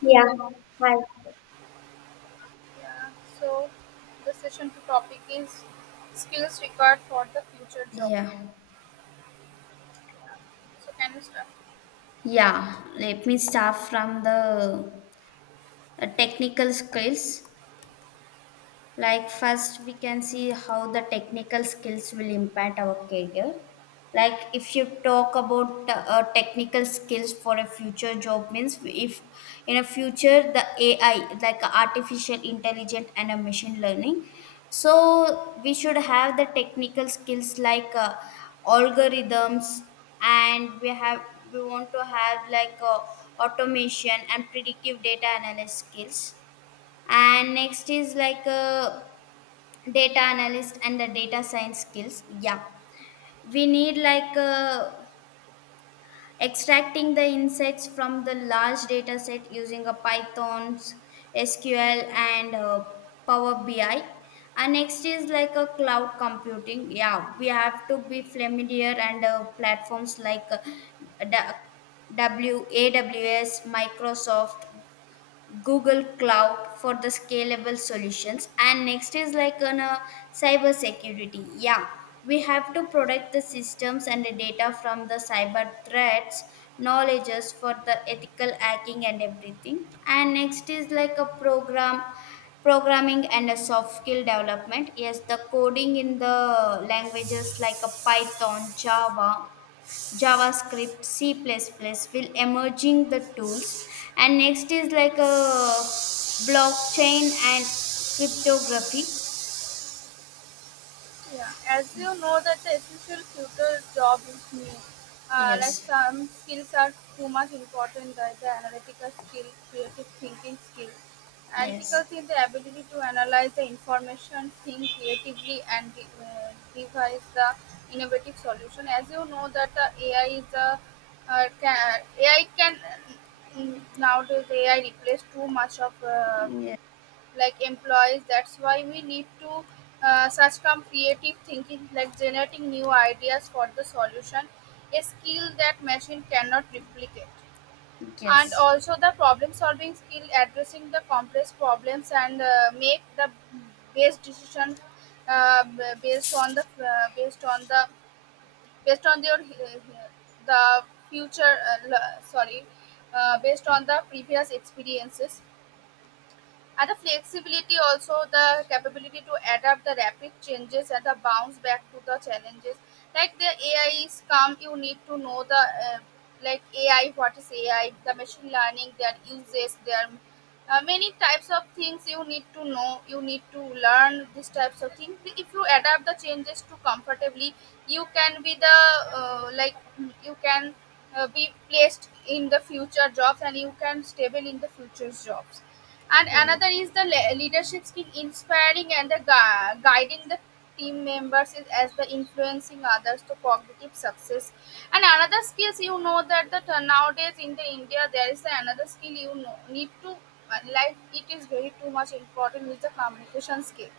Yeah, hi. Yeah, so the session two topic is skills required for the future job. Yeah, So can you start? yeah. Let me start from the technical skills. Like first we can see how the technical skills will impact our career. Like if you talk about technical skills for a future job, means if in a future the ai, like artificial intelligence and a machine learning, so we should have the technical skills like algorithms, and we want to have like automation and predictive data analysis skills. And next is like data analyst and the data science skills, yeah. We need like extracting the insights from the large data set using a python's sql and power bi. And next is like a cloud computing, yeah, we have to be familiar and platforms like da- w aws, microsoft, Google Cloud for the scalable solutions. And next is like on a cyber security. Yeah, we have to protect the systems and the data from the cyber threats, knowledges for the ethical hacking and everything. And next is like a programming and a soft skill development, yes, the coding in the languages like a python, java, javascript, c++ plus plus will emerging the tools. And next is like a blockchain and cryptography. Yeah, as you know that the essential future job is new. Like Yes. some skills are too much important, like the analytical skill, creative thinking skill. Analytics Yes. is the ability to analyze the information, think creatively, and devise the innovative solution. As you know that AI is AI can nowadays AI replace too much of Yes. like employees. That's why we need to search from creative thinking, like generating new ideas for the solution, a skill that machine cannot replicate, and Yes. also the problem-solving skill, addressing the complex problems, and make the best decision uh, based on the uh, based on the based on your the future l- sorry based on the previous experiences, and the flexibility, also the capability to adapt the rapid changes and the bounce back to the challenges. Like the AI is come, you need to know the like AI, what is AI, the machine learning, their uses, their many types of things you need to know. You need to learn these types of things. If you adapt the changes to comfortably, you can be the like you can be placed in the future jobs and you can stable in the future's jobs. And another is the leadership skill, inspiring and guiding the team members is as the influencing others to cognitive success. And another skills, you know that nowadays in the india there is another skill, you know, need to like, it is very too much important is the communication skill.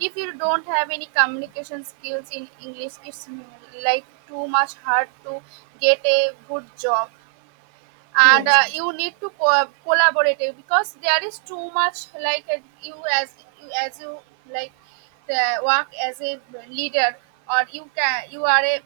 If you don't have any communication skills in english it's like too much hard to get a good job. And Yes. you need to collaborate it, because there is too much like you as you as you like the work as a leader, or you are a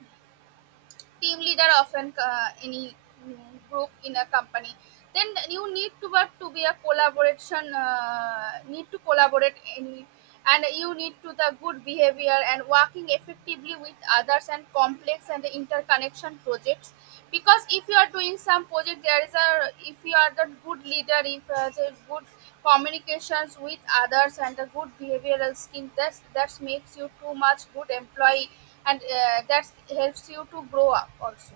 team leader often any mm, group in a company. Then you need to work to be a collaboration, need to collaborate any. And you need to the good behavior and working effectively with others and complex and interconnection projects, because if you are doing some project, there is a if you are the good leader, if you are the good communications with others and a good behavioral skill, that's that makes you too much good employee. And that helps you to grow up also.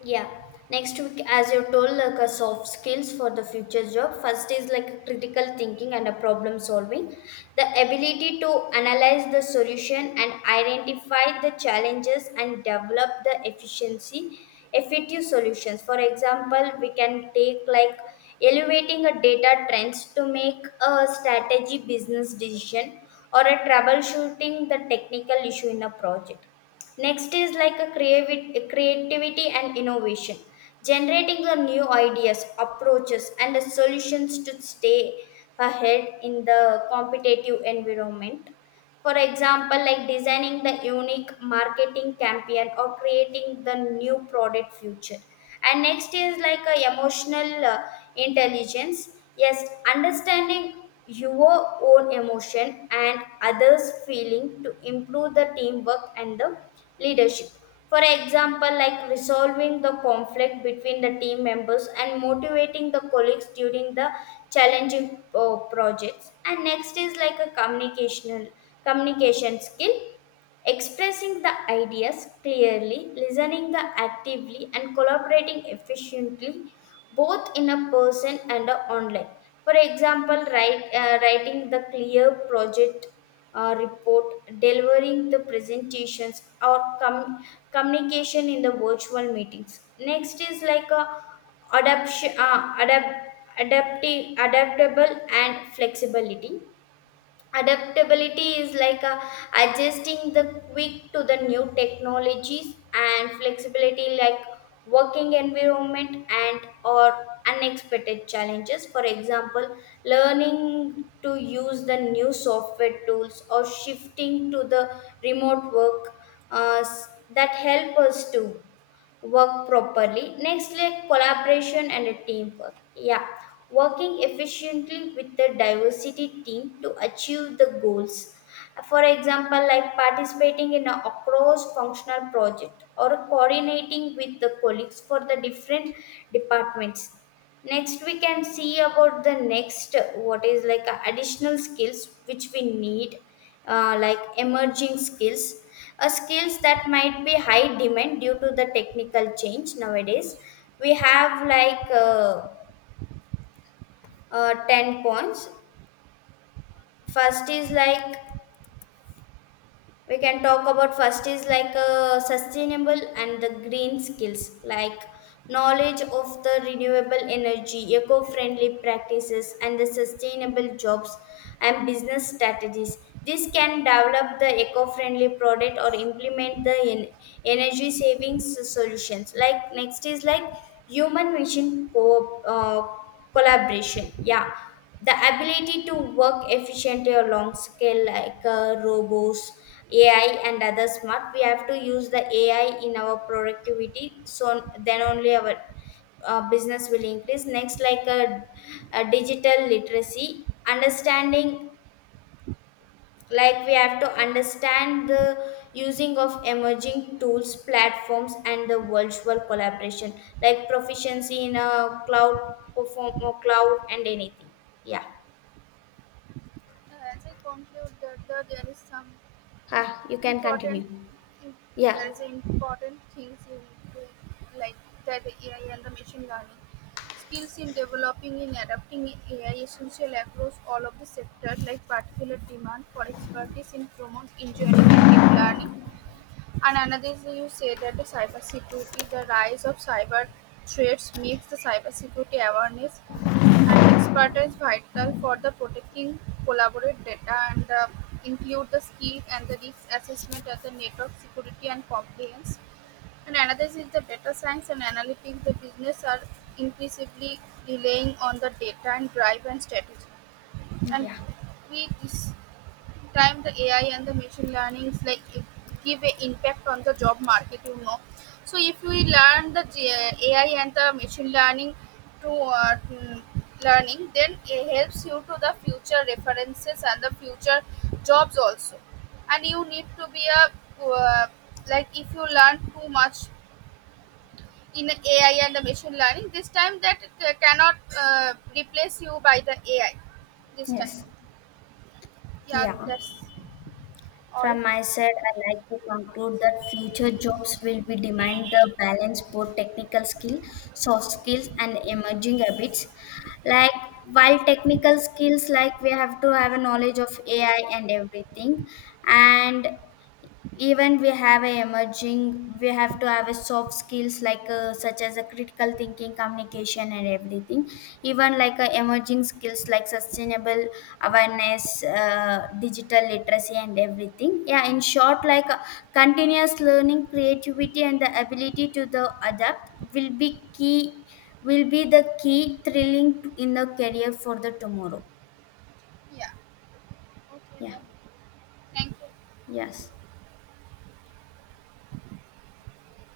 Yeah. Next, as you told, like a soft skills for the future job. First is like critical thinking and a problem solving, the ability to analyze the solution and identify the challenges and develop the efficiency, effective solutions. For example, we can take like elevating a data trends to make a strategy business decision or a troubleshooting the technical issue in a project. Next is like a creativity and innovation, generating the new ideas, approaches, and the solutions to stay ahead in the competitive environment. For example, like designing the unique marketing campaign or creating the new product future. And next is like a emotional intelligence, yes, understanding your own emotion and others feeling to improve the teamwork and the leadership. For example, like resolving the conflict between the team members and motivating the colleagues during the challenging projects. And next is like a communication skill. Expressing the ideas clearly, listening the actively, and collaborating efficiently, both in a person and a online. For example, writing the clear project report, delivering the presentations, or communication in the virtual meetings. Next is like a adaptation, uh, adapt, adaptable, and flexibility. Adaptability is like adjusting the quick to the new technologies, and flexibility like working environment and or unexpected challenges. For example, learning to use the new software tools or shifting to the remote work, that help us to work properly. Next, like collaboration and a teamwork. Yeah, working efficiently with the diversity team to achieve the goals. For example, like participating in a cross functional project or coordinating with the colleagues for the different departments. Next we can see about the next what is like additional skills which we need, like emerging skills, skills that might be high demand due to the technical change nowadays. We have like 10 points. First is like, we can talk about, first is like sustainable and the green skills, like knowledge of the renewable energy, eco-friendly practices, and the sustainable jobs and business strategies. This can develop the eco-friendly product or implement the energy savings solutions. Like next is like human machine collaboration, yeah, the ability to work efficiently or long scale like robots, ai, and other smart. We have to use the ai in our productivity, so then only our business will increase. Next like a digital literacy understanding, like we have to understand the using of emerging tools, platforms, and the virtual collaboration, like proficiency in a cloud perform or cloud and anything. Yeah. As I conclude that, there is some Ah, you can important continue. Yeah. there is important things you need to like that the AI and the machine learning skills in developing and adapting AI essential across all of the sector, like particular demand for expertise in promote engineering and deep learning. And another, An you say that the cybersecurity: the rise of cyber threats makes the cybersecurity awareness and expertise vital for the protecting collaborate data, and include the skill and the risk assessment and the network security and compliance. And another is the data science and analytics. The business are increasingly relying on the data and drive and strategy. And Yeah. we dis- time the AI and the machine learning is like it give a impact on the job market, you know. So if we learn AI and the machine learning to learning, then it helps you to the future references and the future jobs also. And you need to be a uh, if you learn too much in AI and the machine learning this time, that cannot uh, replace you by the AI this time. Yes. Yeah, Yeah. that's all. From my side, I'd like to conclude that future jobs will be demand the balance both technical skill, soft skills, and emerging habits. Like, while technical skills, like we have to have a knowledge of AI and everything, and even we have a emerging, we have to have a soft skills like such as a critical thinking, communication, and everything, even like emerging skills like sustainable awareness, digital literacy and everything, yeah, in short like continuous learning, creativity, and the ability to the adapt will be key, will be the key thrilling in the career for the tomorrow. Yeah. Okay Yeah. then. Thank you. Yes.